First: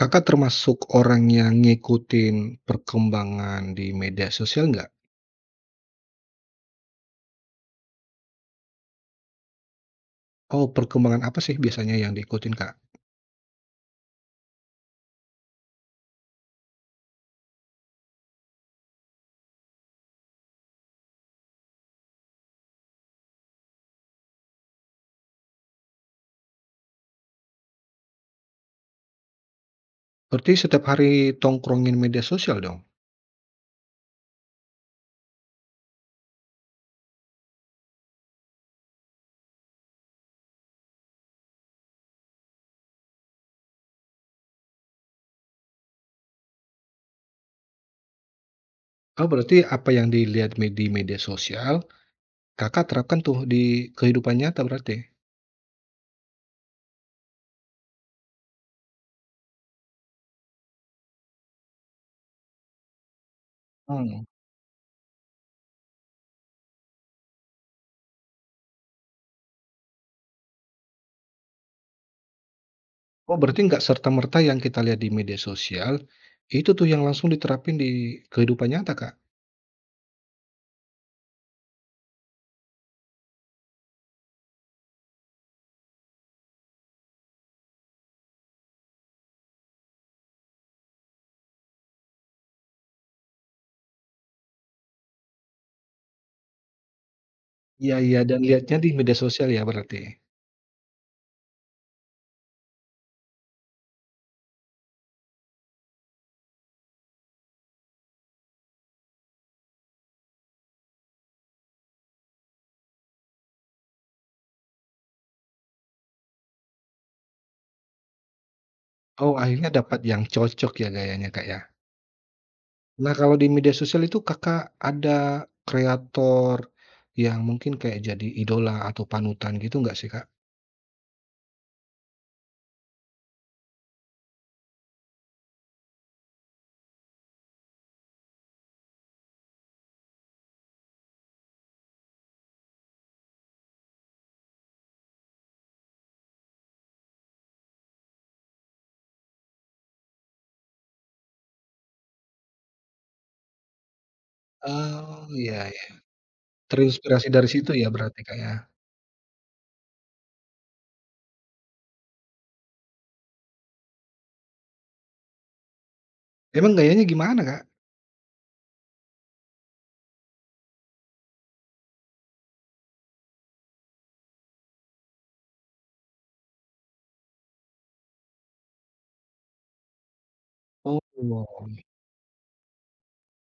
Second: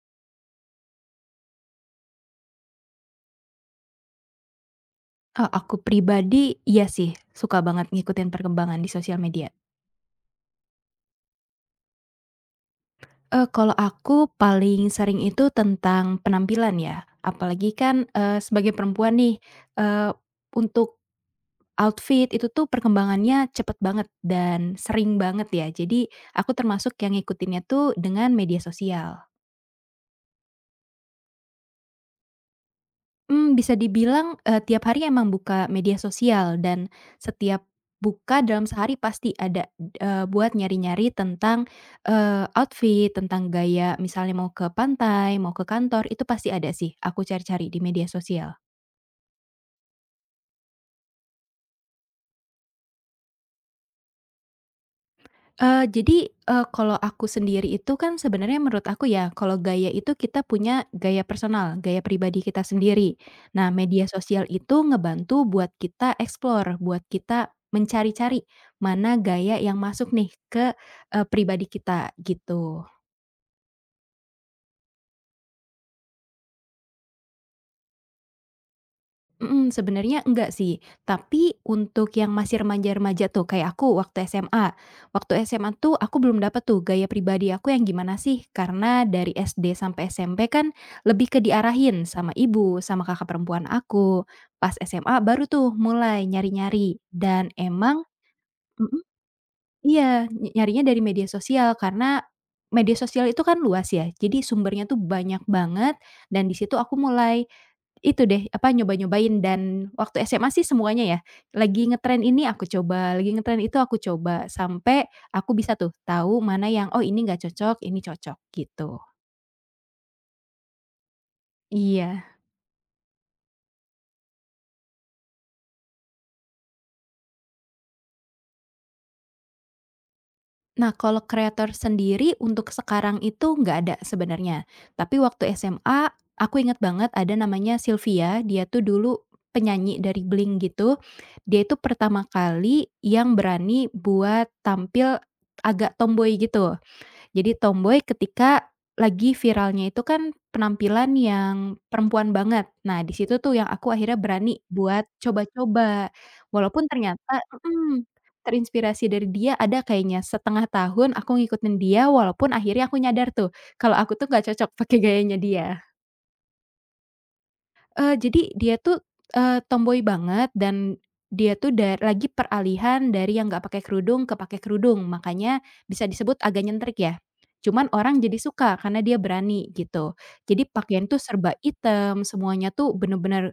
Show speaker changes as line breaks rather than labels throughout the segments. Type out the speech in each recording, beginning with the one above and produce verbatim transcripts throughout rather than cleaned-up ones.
Kakak termasuk orang yang ngikutin perkembangan di media sosial nggak?
Eee, aku pribadi, iya sih, suka banget ngikutin perkembangan di sosial media.
Oh, perkembangan apa sih biasanya yang diikutin, Kak?
Eee, kalau aku paling sering itu tentang penampilan ya, apalagi kan, eee, sebagai perempuan nih, eee, untuk outfit itu tuh perkembangannya cepet banget dan sering banget ya. Jadi, aku termasuk yang ngikutinnya tuh dengan media sosial.
Berarti setiap hari tongkrongin media sosial dong?
Mmm, bisa dibilang, eee, tiap hari emang buka media sosial dan setiap buka dalam sehari pasti ada, eee, buat nyari-nyari tentang, eee, outfit, tentang gaya misalnya mau ke pantai, mau ke kantor, itu pasti ada sih aku cari-cari di media sosial.
Oh, berarti apa yang dilihat me- di media sosial, Kakak terapkan tuh di kehidupan nyata berarti?
Eee, jadi, eee, kalau aku sendiri itu kan sebenarnya menurut aku ya, kalau gaya itu kita punya gaya personal, gaya pribadi kita sendiri. Nah, media
Hmm.
sosial itu ngebantu buat kita explore, buat kita mencari-cari mana gaya yang masuk nih ke, eee, pribadi kita, gitu.
Oh, berarti nggak serta-merta yang kita lihat di media sosial, itu tuh yang langsung diterapin di kehidupan nyata, Kak?
Mhm, sebenarnya enggak sih, tapi untuk yang masih remaja-remaja tuh kayak aku waktu S M A. Waktu S M A tuh aku belum dapet tuh gaya pribadi aku yang gimana sih, karena dari S D sampai S M P kan lebih ke diarahin sama ibu, sama kakak perempuan aku. Pas S M A baru tuh mulai nyari-nyari dan
Iya,
emang
iya, dan lihatnya di
mhm,
media sosial ya berarti?
iya, ny nyarinya dari media sosial karena media sosial itu kan luas ya, jadi sumbernya tuh banyak banget dan di situ aku mulai itu deh, apa, nyoba-nyobain dan waktu S M A sih semuanya ya, lagi ngetren ini aku coba, lagi ngetren itu aku coba, sampai aku bisa tuh tahu mana yang, "Oh ini nggak cocok, ini cocok," gitu.
Oh, akhirnya dapat yang cocok ya gayanya, Kak ya?
Iya.
Nah, kalau di media sosial itu Kakak ada kreator yang mungkin kayak jadi idola atau panutan gitu nggak sih, Kak?
Nah, kalau kreator sendiri untuk sekarang itu nggak ada sebenarnya, tapi waktu S M A aku inget banget ada namanya Sylvia, dia tuh dulu penyanyi dari Blink gitu, dia itu pertama kali yang berani buat tampil agak tomboy gitu. Jadi tomboy ketika lagi viralnya itu kan penampilan yang perempuan banget. Nah, di situ tuh yang aku akhirnya berani buat
Oh, iya iya.
coba-coba. Walaupun
Terinspirasi
ternyata
dari situ ya
mhm,
berarti, Kak, ya?
terinspirasi dari dia ada kayaknya setengah tahun aku ngikutin dia walaupun akhirnya aku nyadar tuh, kalau aku tuh nggak cocok pakai gayanya dia.
Emang gayanya gimana, Kak?
Eee, jadi dia tuh, eee, tomboy banget dan dia tuh da lagi peralihan dari yang nggak pakai kerudung ke pakai kerudung, makanya bisa disebut agak nyentrik ya. Cuman orang jadi suka karena dia berani gitu. Jadi
Oh,
pakaian tuh serba item, semuanya tuh bener-bener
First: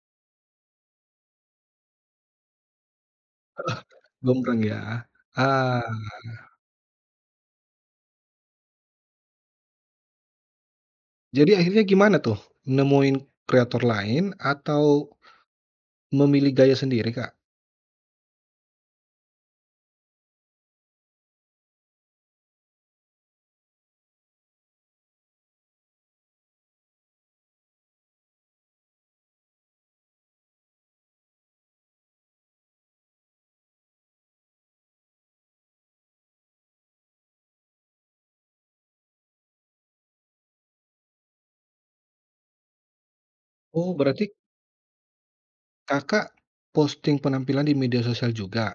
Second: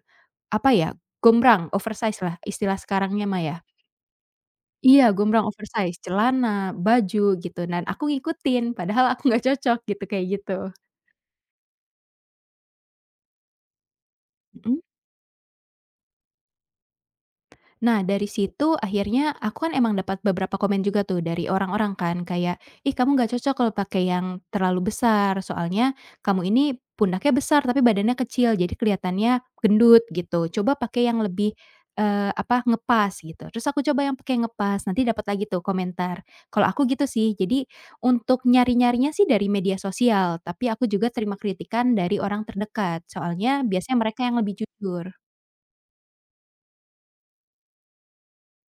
apa ya, gombrang, oversize lah istilah sekarangnya mah ya.
gombrong
Iya
ya?
gombrang
Ah,
oversize, celana, baju gitu dan aku ngikutin padahal aku nggak cocok gitu, kayak gitu.
jadi akhirnya gimana tuh? Nemuin kreator lain
Mhm.
atau memilih gaya sendiri, Kak?
Nah, dari situ akhirnya aku kan emang dapat beberapa komen juga tuh dari orang-orang kan kayak, "Ih, kamu nggak cocok kalau pakai yang terlalu besar, soalnya kamu ini pundaknya besar tapi badannya kecil, jadi kelihatannya gendut gitu. Coba pakai yang lebih, eee, apa, ngepas," gitu. Terus aku coba yang pakai ngepas, nanti dapat lagi tuh komentar. Kalau aku gitu sih, jadi untuk nyari-nyarinya sih dari media sosial, tapi aku juga terima kritikan dari orang terdekat, soalnya
Oh,
biasanya mereka
berarti
yang lebih jujur.
Kakak posting penampilan di media sosial juga?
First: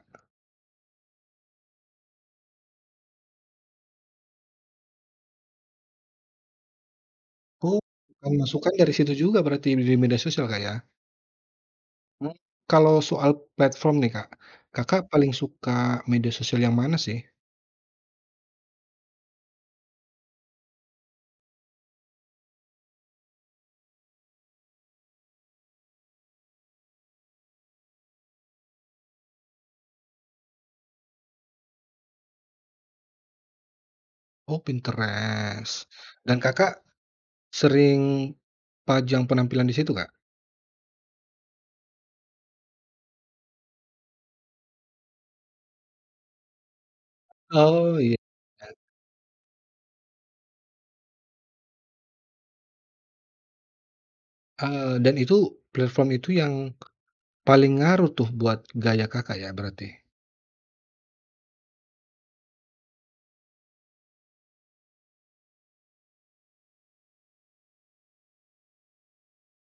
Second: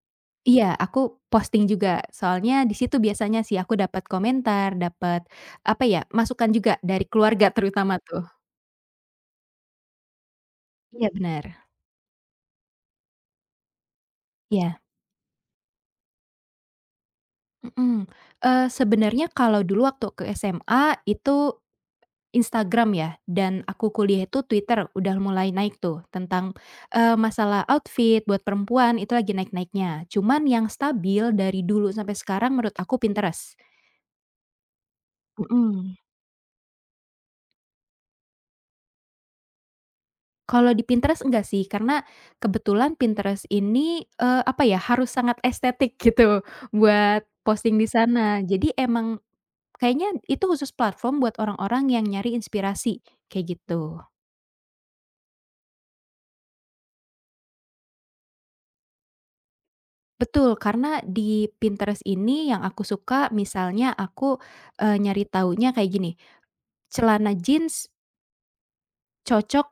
Iya, aku posting juga. Soalnya di situ biasanya sih aku dapat komentar, dapat, apa ya, masukan juga dari keluarga
Oh,
terutama tuh.
bukan masukan dari situ juga berarti di media sosial, Kak, ya?
Iya benar,
Mmm, kalau soal platform nih, Kak,
iya,
Kakak paling suka media sosial yang mana sih?
mhm. Eee, sebenarnya kalau dulu waktu ke S M A itu Instagram ya dan aku kuliah itu Twitter udah mulai naik tuh tentang, eee, masalah outfit buat perempuan itu lagi naik-naiknya. Cuman yang stabil dari dulu sampai sekarang menurut aku Pinterest,
Oh, Pinterest.
mhm.
Dan Kakak sering pajang penampilan di situ, Kak?
Kalau di Pinterest enggak sih, karena kebetulan Pinterest ini, eee, apa ya, harus sangat estetik gitu buat posting di
Oh, iya,
sana. Jadi emang kayaknya itu khusus platform buat orang-orang yang nyari inspirasi, kayak gitu.
eee, dan itu platform itu yang paling ngaruh tuh buat gaya Kakak ya berarti?
Betul, karena di Pinterest ini yang aku suka misalnya aku, eee, nyari taunya kayak gini, celana jeans cocok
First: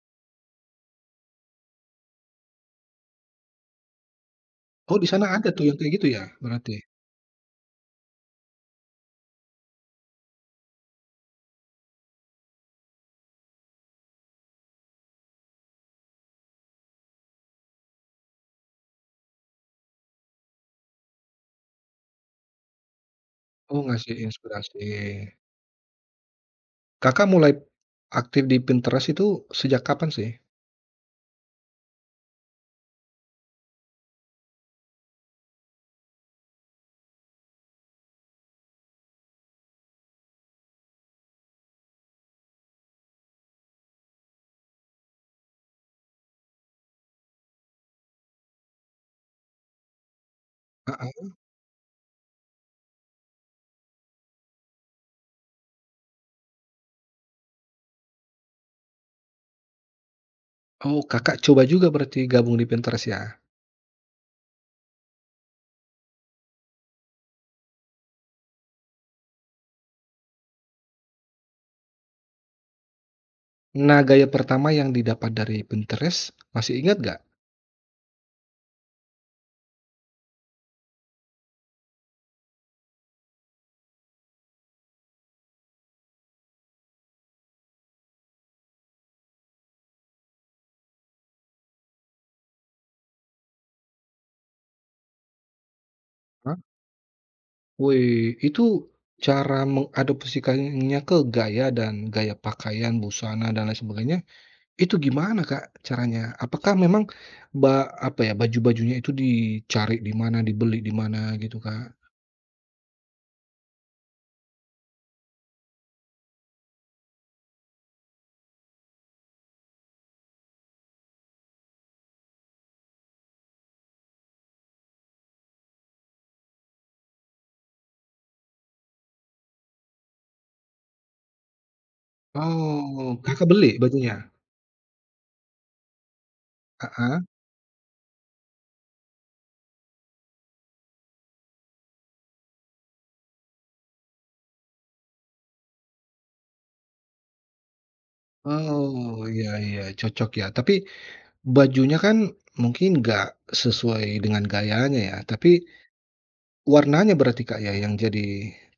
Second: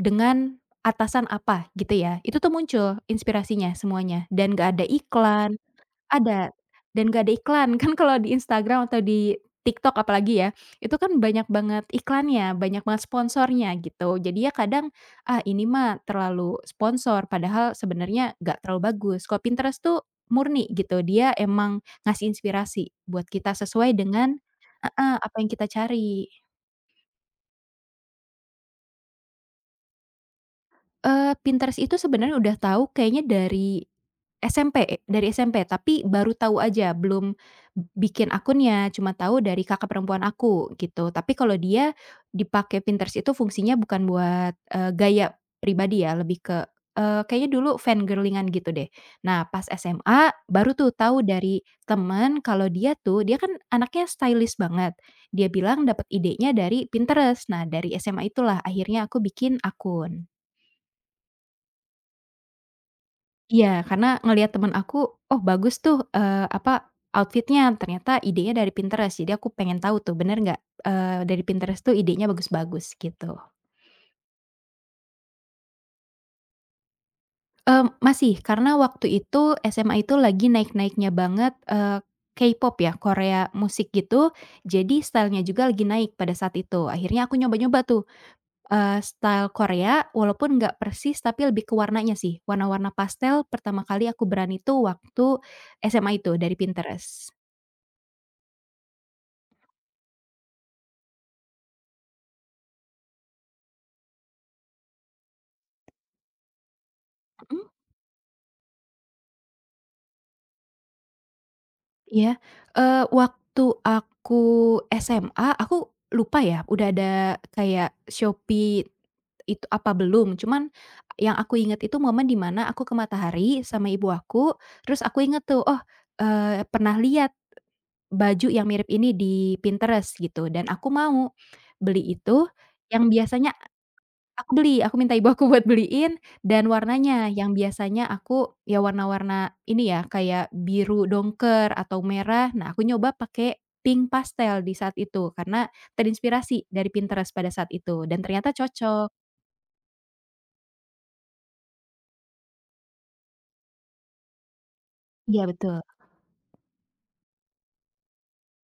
dengan atasan apa gitu ya, itu tuh muncul inspirasinya semuanya dan nggak ada
Oh, di sana ada
iklan.
tuh yang kayak gitu ya
Ada,
berarti?
dan gak ada iklan. Kan kalau di Instagram atau di TikTok apalagi ya, itu kan banyak banget iklannya, banyak banget sponsornya gitu. Jadi ya kadang, ah ini mah terlalu sponsor, padahal sebenarnya gak terlalu bagus. Kalau Pinterest tuh murni gitu, dia emang ngasih inspirasi buat kita
Oh,
sesuai
ngasih
dengan
inspirasi.
heeh, apa yang kita cari.
Kakak mulai aktif di Pinterest itu sejak kapan sih?
Eee, Pinterest itu sebenarnya udah tahu kayaknya dari S M P, dari S M P, tapi baru tahu aja, belum bikin akunnya, cuma tahu dari kakak perempuan aku, gitu. Tapi kalau dia dipakai Pinterest itu fungsinya bukan buat, eee, gaya pribadi ya, lebih ke, eee, kayaknya dulu fangirling-an gitu deh. Nah, pas S M A baru tuh tahu
Heeh.
dari temen kalau dia tuh, dia kan anaknya stylish banget. Dia bilang dapat idenya dari Pinterest. Nah, dari S M A itulah akhirnya aku bikin akun.
Oh, Kakak coba juga berarti gabung di Pinterest ya?
Iya, karena ngelihat teman aku, "Oh, bagus tuh, eee, apa, outfit-nya." Ternyata idenya dari Pinterest, jadi aku pengen tahu tuh bener nggak, eee, dari Pinterest tuh idenya bagus-bagus gitu.
Nah, gaya pertama yang didapat dari Pinterest, masih ingat nggak?
Mmm, masih, karena waktu itu S M A itu lagi naik-naiknya banget, eee, K pop ya, Korea musik gitu, jadi style-nya juga lagi naik pada saat itu. Akhirnya aku nyoba-nyoba tuh, eee, style Korea walaupun nggak persis tapi lebih ke warnanya sih, warna-warna pastel pertama kali aku berani tuh waktu S M A itu
Hah?
dari Pinterest.
Wih, itu cara mengadopsikannya ke gaya dan gaya pakaian, busana, dan lain sebagainya, itu gimana, Kak, caranya? Apakah memang
Mhm.
ba apa ya, baju-bajunya itu dicari di mana, dibeli di mana gitu, Kak?
Iya, eee, waktu aku S M A, aku lupa ya udah ada kayak Shopee itu apa belum, cuman yang aku inget itu momen di mana aku ke Matahari sama ibu aku, terus aku inget tuh, oh, eee, pernah lihat baju yang mirip ini di Pinterest gitu dan aku mau beli itu, yang
Oh, Kakak
biasanya
beli bajunya?
aku beli, aku minta ibu aku buat beliin dan
Heeh.
warnanya mhm, yang biasanya aku ya warna-warna ini ya, kayak biru dongker atau merah. Nah, aku nyoba pakai pink pastel di saat itu karena terinspirasi dari Pinterest pada saat itu dan ternyata cocok.
Oh, iya iya, cocok ya. Tapi bajunya kan mungkin nggak sesuai dengan gayanya ya,
Iya,
tapi
betul.
warnanya berarti, Kak, ya yang jadi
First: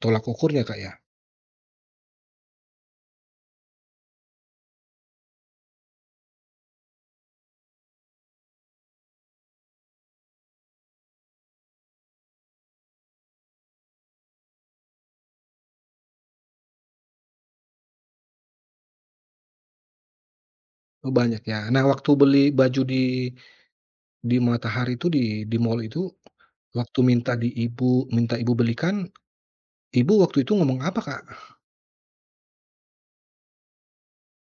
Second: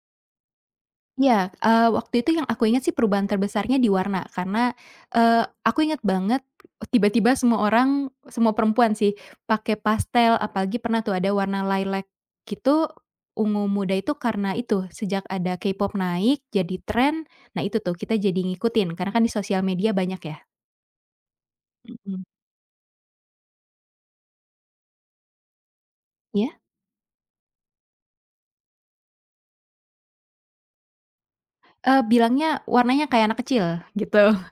tolak ukurnya, Kak, ya?
Iya, eee, waktu itu yang aku ingat sih perubahan terbesarnya di warna karena, eee, aku inget banget tiba-tiba semua orang, semua perempuan sih pakai pastel apalagi pernah tuh ada warna lilac gitu, ungu muda itu karena itu sejak ada K pop naik jadi tren, nah itu tuh kita jadi ngikutin karena kan di sosial media banyak ya,
Oh, banyak ya. Nah, waktu
mhm,
beli baju di di Matahari itu di di mall itu,
iya?
waktu minta di ibu minta ibu belikan, ibu waktu itu ngomong apa, Kak?
Eee, bilangnya warnanya kayak anak kecil gitu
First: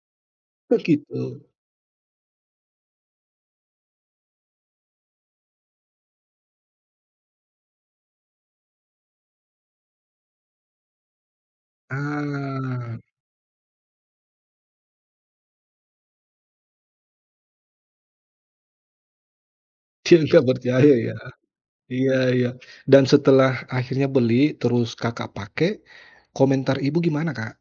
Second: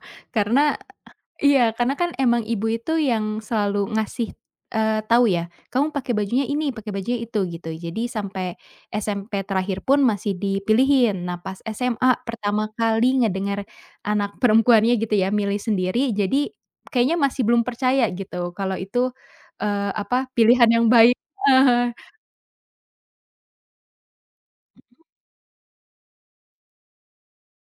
karena
Oh, gitu.
iya, karena kan emang ibu itu yang selalu ngasih, eee, tahu ya, "Kamu pakai bajunya ini, pakai bajunya itu," gitu. Jadi sampai S M P terakhir pun masih dipilihin. Nah pas S M A pertama
Ah,
kali ngedengar anak perempuannya gitu ya, milih sendiri, jadi kayaknya masih belum percaya gitu kalau itu, eee,
dia
apa,
nggak
pilihan yang
percaya
baik.
ya?
Heeh.
Iya iya. Dan setelah akhirnya beli, terus Kakak pakai, komentar ibu gimana, Kak?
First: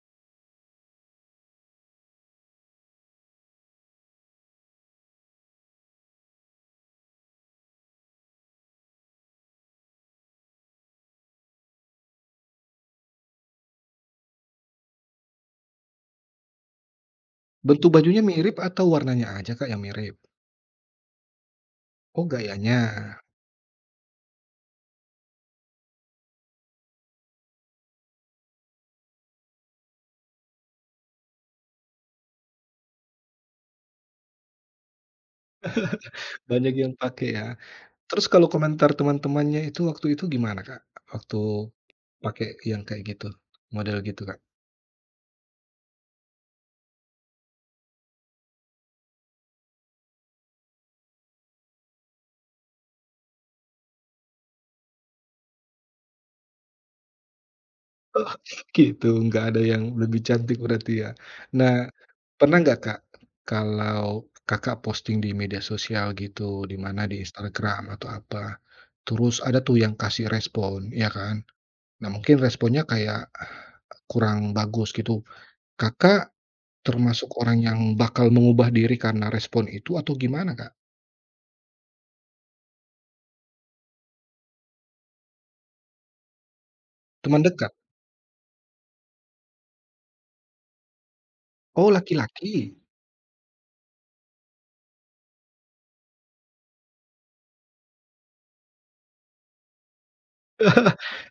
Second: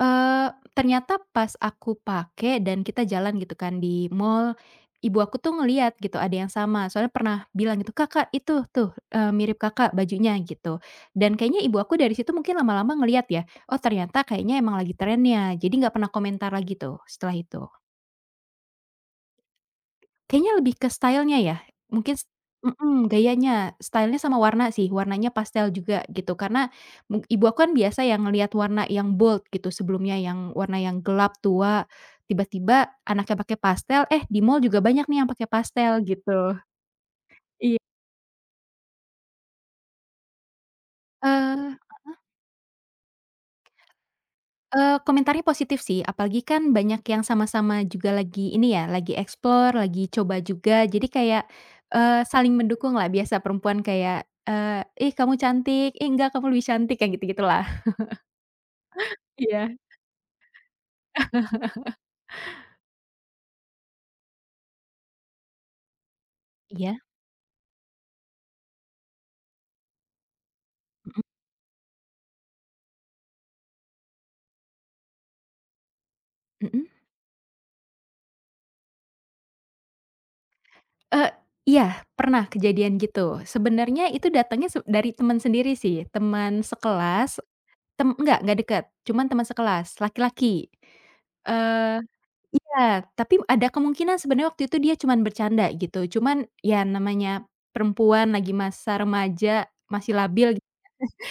Eee, ternyata pas aku pakai dan kita jalan gitu kan di mall, ibu aku tuh ngelihat gitu ada yang sama, soalnya pernah bilang gitu, "Kak Kak, itu tuh, eee, mirip Kakak bajunya," gitu. Dan kayaknya ibu aku dari situ mungkin lama-lama ngelihat ya, "Oh ternyata kayaknya emang lagi trennya," jadi nggak pernah komentar lagi tuh setelah itu.
Bentuk bajunya mirip atau warnanya aja, Kak, yang mirip?
Kayaknya lebih ke style-nya ya, mungkin
Oh,
s mhm,
gayanya.
gayanya, style-nya sama warna sih, warnanya pastel juga gitu, karena mu ibu aku kan biasa yang ngelihat warna yang bold gitu sebelumnya, yang warna yang gelap, tua, tiba-tiba anaknya pakai pastel, eh, di mall juga banyak nih yang pakai pastel gitu.
Banyak yang pakai ya?
Iya,
Terus kalau komentar teman-temannya itu waktu itu gimana, Kak? Waktu
eee
pakai yang kayak gitu, model gitu, Kak?
Eee, komentarnya positif sih, apalagi kan banyak yang sama-sama juga lagi ini ya, lagi explore, lagi coba juga, jadi kayak, eee, saling mendukung lah, biasa perempuan kayak, eee, "Ih kamu cantik, ih enggak kamu lebih cantik," kayak gitu-gitulah.
Oh, gitu, nggak ada
Iya.
yang lebih cantik berarti ya. Nah, pernah nggak, Kak, kalau Kakak posting di media sosial gitu, di
Iya,
mana, di Instagram atau apa, terus ada tuh yang kasih respon, ya
mhm
kan? Nah, mungkin responnya kayak ah, kurang bagus gitu. Kakak
mhm,
termasuk orang yang bakal mengubah diri karena respon itu atau gimana, Kak?
eee, iya pernah kejadian gitu. Sebenarnya itu datangnya se dari teman sendiri sih, teman sekelas,
Teman dekat?
tem enggak enggak deket, cuman teman sekelas, laki-laki.
Oh,
Eee
laki-laki?
Iya, tapi ada kemungkinan sebenarnya waktu itu dia cuman bercanda gitu, cuman ya namanya perempuan lagi masa remaja, masih labil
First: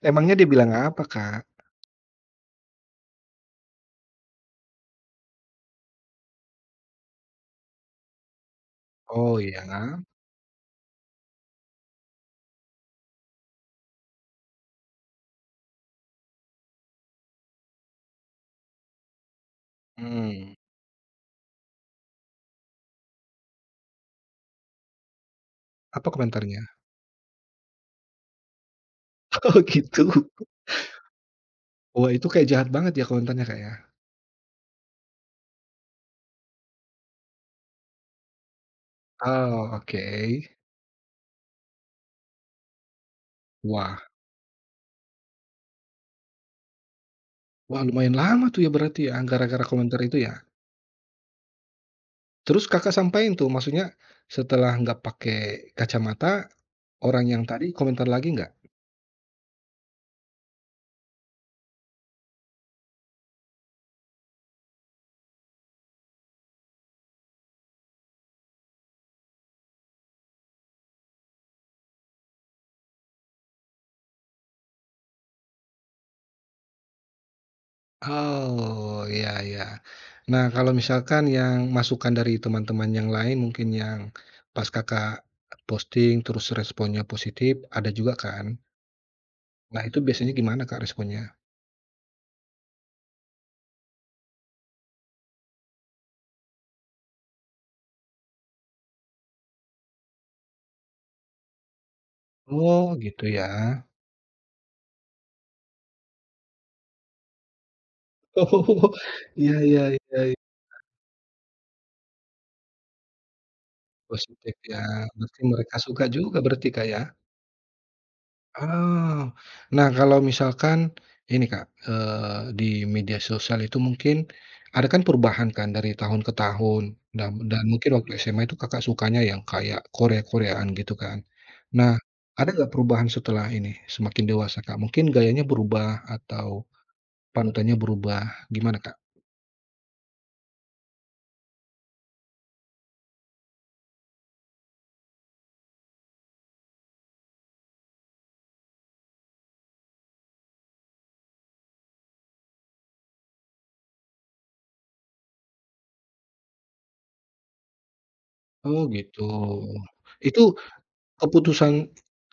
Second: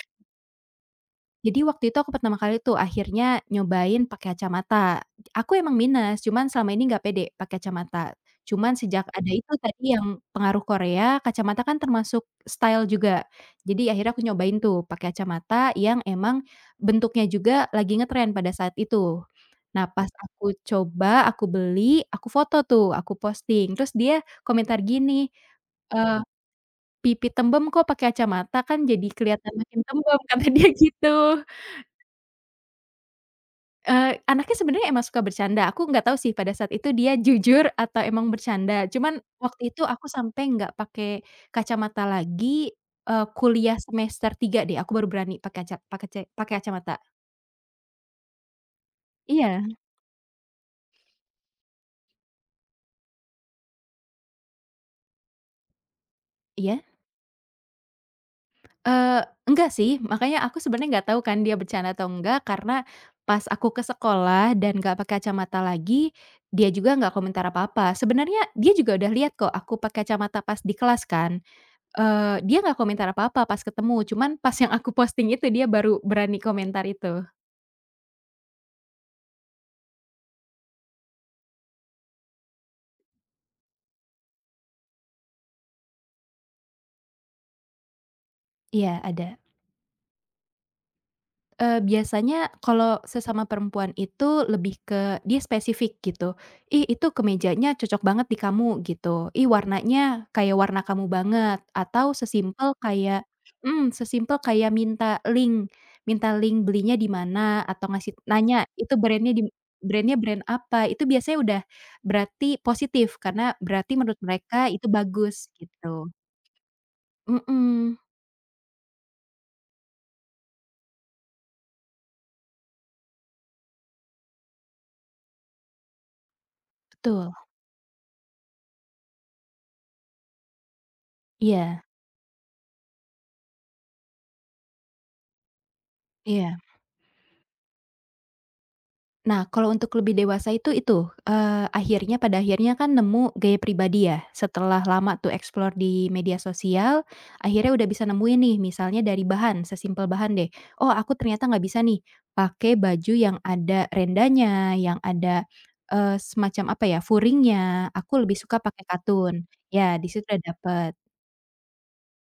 Emangnya dia bilang apa, Kak?
jadi waktu itu aku pertama kali tuh akhirnya nyobain pakai kacamata. Aku emang minus, cuman selama ini nggak pede pakai kacamata. Cuman sejak ada
Oh,
itu tadi
ya?
yang pengaruh Korea, kacamata kan termasuk style juga. Jadi akhirnya aku nyobain tuh pakai kacamata yang emang bentuknya juga lagi ngetren pada saat itu. Nah pas
Mmm,
aku coba, aku beli, aku foto tuh, aku posting. Terus dia komentar gini,
apa
eee,
komentarnya?
"Pipi tembem kok pakai kacamata, kan jadi kelihatan
Oh,
makin
gitu.
tembem," kata dia gitu.
Wah, itu kayak jahat banget ya komentarnya, Kak, ya?
Eee, anaknya sebenarnya emang suka bercanda, aku nggak tahu sih pada saat itu dia jujur atau emang bercanda. Cuman
Oh,
waktu itu
oke.
aku sampai nggak pakai kacamata lagi, eee, kuliah
Wah,
semester tiga deh, aku baru berani pakai aca pakai ce pakai kacamata.
wah, lumayan lama tuh ya berarti ya,
Iya
gara-gara komentar itu ya? Terus Kakak sampein tuh, maksudnya setelah nggak pakai kacamata,
iya,
orang yang tadi komentar lagi nggak?
eee, enggak sih, makanya aku sebenarnya nggak tahu kan dia bercanda atau enggak, karena pas aku ke sekolah dan nggak pakai kacamata lagi, dia juga nggak komentar apa-apa. Sebenarnya dia juga udah lihat kok aku pakai kacamata pas di kelas kan. Eee, dia nggak komentar apa-apa pas ketemu, cuman pas yang aku posting itu dia baru berani komentar itu.
Oh, iya iya. Nah, kalau misalkan yang masukan dari teman-teman yang lain mungkin yang pas Kakak posting terus responnya positif, ada juga kan?
Iya, ada.
Nah, itu biasanya gimana, Kak, responnya?
Eee, biasanya kalau sesama perempuan itu lebih ke dia spesifik gitu, "Ih itu kemejanya cocok banget di kamu," gitu, "Ih warnanya kayak warna kamu banget," atau sesimpel
Oh, gitu
kayak
ya.
mmm, sesimpel kayak minta link minta link belinya di mana atau ngasih nanya,
Oh,
"Itu brand-nya di
iya iya
brand-nya
iya iya,
brand apa?" Itu biasanya udah berarti positif karena berarti menurut
positif
mereka
ya,
itu
berarti
bagus
mereka suka
gitu.
juga berarti, Kak, ya?
Mhm,
Ah, nah, kalau misalkan ini, Kak, eee, di media sosial itu mungkin ada kan perubahan kan dari tahun ke tahun dan
betul.
dan mungkin waktu S M A itu Kakak sukanya yang kayak Korea-Koreaan gitu kan.
Iya
Nah, ada nggak perubahan setelah ini, semakin dewasa, Kak? Mungkin gayanya berubah
iya.
atau panutannya berubah, gimana, Kak?
Nah, kalau untuk lebih dewasa itu itu, eee, akhirnya pada akhirnya kan nemu gaya pribadi ya, setelah lama tuh explore di media sosial, akhirnya udah bisa nemuin nih misalnya dari bahan, sesimpel bahan deh, "Oh aku ternyata nggak bisa nih pakai baju yang ada rendanya, yang ada, eee, semacam apa ya, furingnya, aku lebih suka
Oh,
pakai
gitu.
katun." Ya di situ udah
Itu
dapet.
keputusan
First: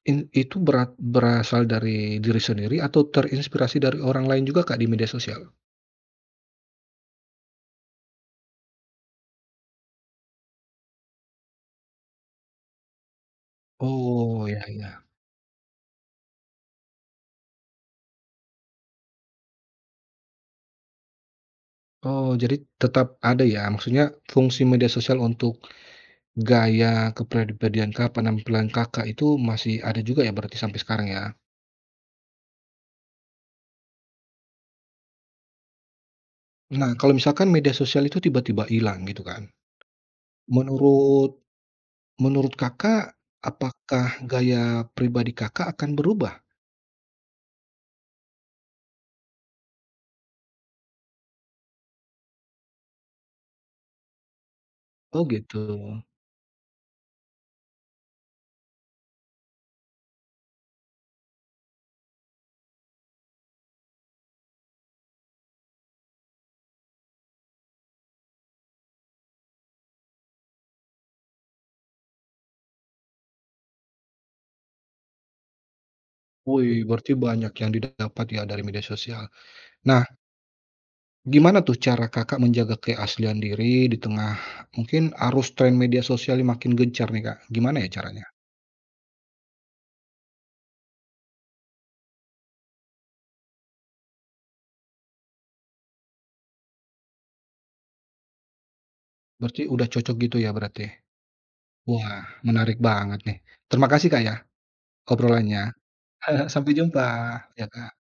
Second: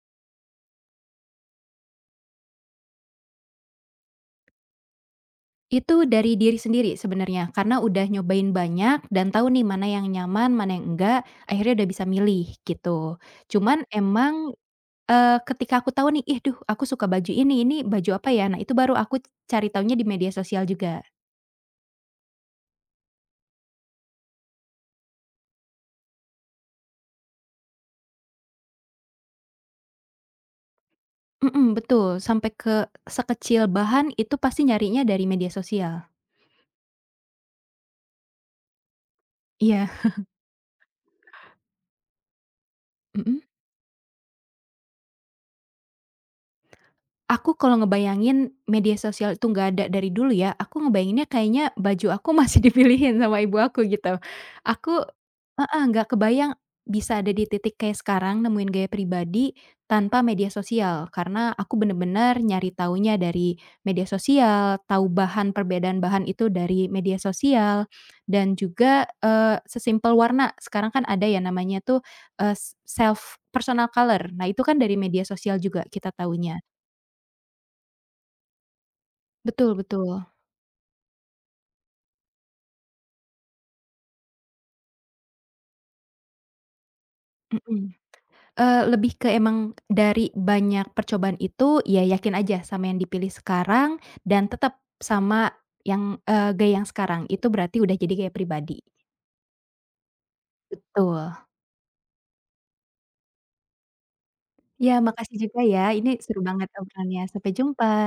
in itu berat berasal dari diri sendiri atau terinspirasi dari orang lain juga, Kak, di media sosial?
Itu dari diri sendiri sebenarnya, karena udah nyobain banyak dan tahu nih mana yang nyaman, mana yang enggak, akhirnya udah bisa milih gitu. Cuman
Oh,
emang,
ya ya.
eee, ketika aku tahu nih, "Ih, duh aku suka baju ini, ini baju apa ya?" Nah, itu baru aku cari tahunya di media sosial juga.
Oh, jadi tetap ada ya, maksudnya fungsi media sosial untuk gaya kepribadian, Kak, penampilan Kakak itu masih ada juga ya berarti sampai sekarang ya?
Mhm, betul, sampai ke sekecil bahan itu pasti nyarinya dari media sosial.
Nah, kalau misalkan media sosial itu tiba-tiba hilang gitu kan,
Iya,
menurut menurut Kakak,
mhm.
apakah gaya pribadi Kakak akan berubah?
Aku kalau ngebayangin media sosial itu nggak ada dari dulu ya, aku ngebayanginnya kayaknya baju aku masih dipilihin sama ibu aku gitu. Aku
Oh, gitu.
heeh, nggak kebayang bisa ada di titik kayak sekarang nemuin gaya pribadi tanpa media sosial, karena aku bener-bener nyari taunya dari media sosial, tahu bahan perbedaan bahan itu dari media sosial, dan juga, eee, sesimpel warna, sekarang kan ada ya namanya tuh, eee, self personal color. Nah, itu kan dari media sosial juga kita tahunya.
Wih, berarti banyak yang didapat ya dari media sosial.
Betul
Nah,
betul,
gimana tuh cara Kakak menjaga keaslian diri di tengah mungkin arus tren media sosial yang makin gencar nih, Kak? Gimana
mhm,
ya caranya?
eee, lebih ke emang dari banyak percobaan itu, ya yakin aja sama yang dipilih sekarang dan tetap sama yang, eee, gaya yang sekarang, itu berarti udah jadi gaya pribadi.
Berarti udah cocok gitu ya berarti?
Betul.
Wah, menarik banget nih. Terima kasih, Kak, ya
Ya makasih juga
obrolannya.
ya, ini seru banget
Sampai jumpa,
obrolannya, sampai
ya,
jumpa.
Kak.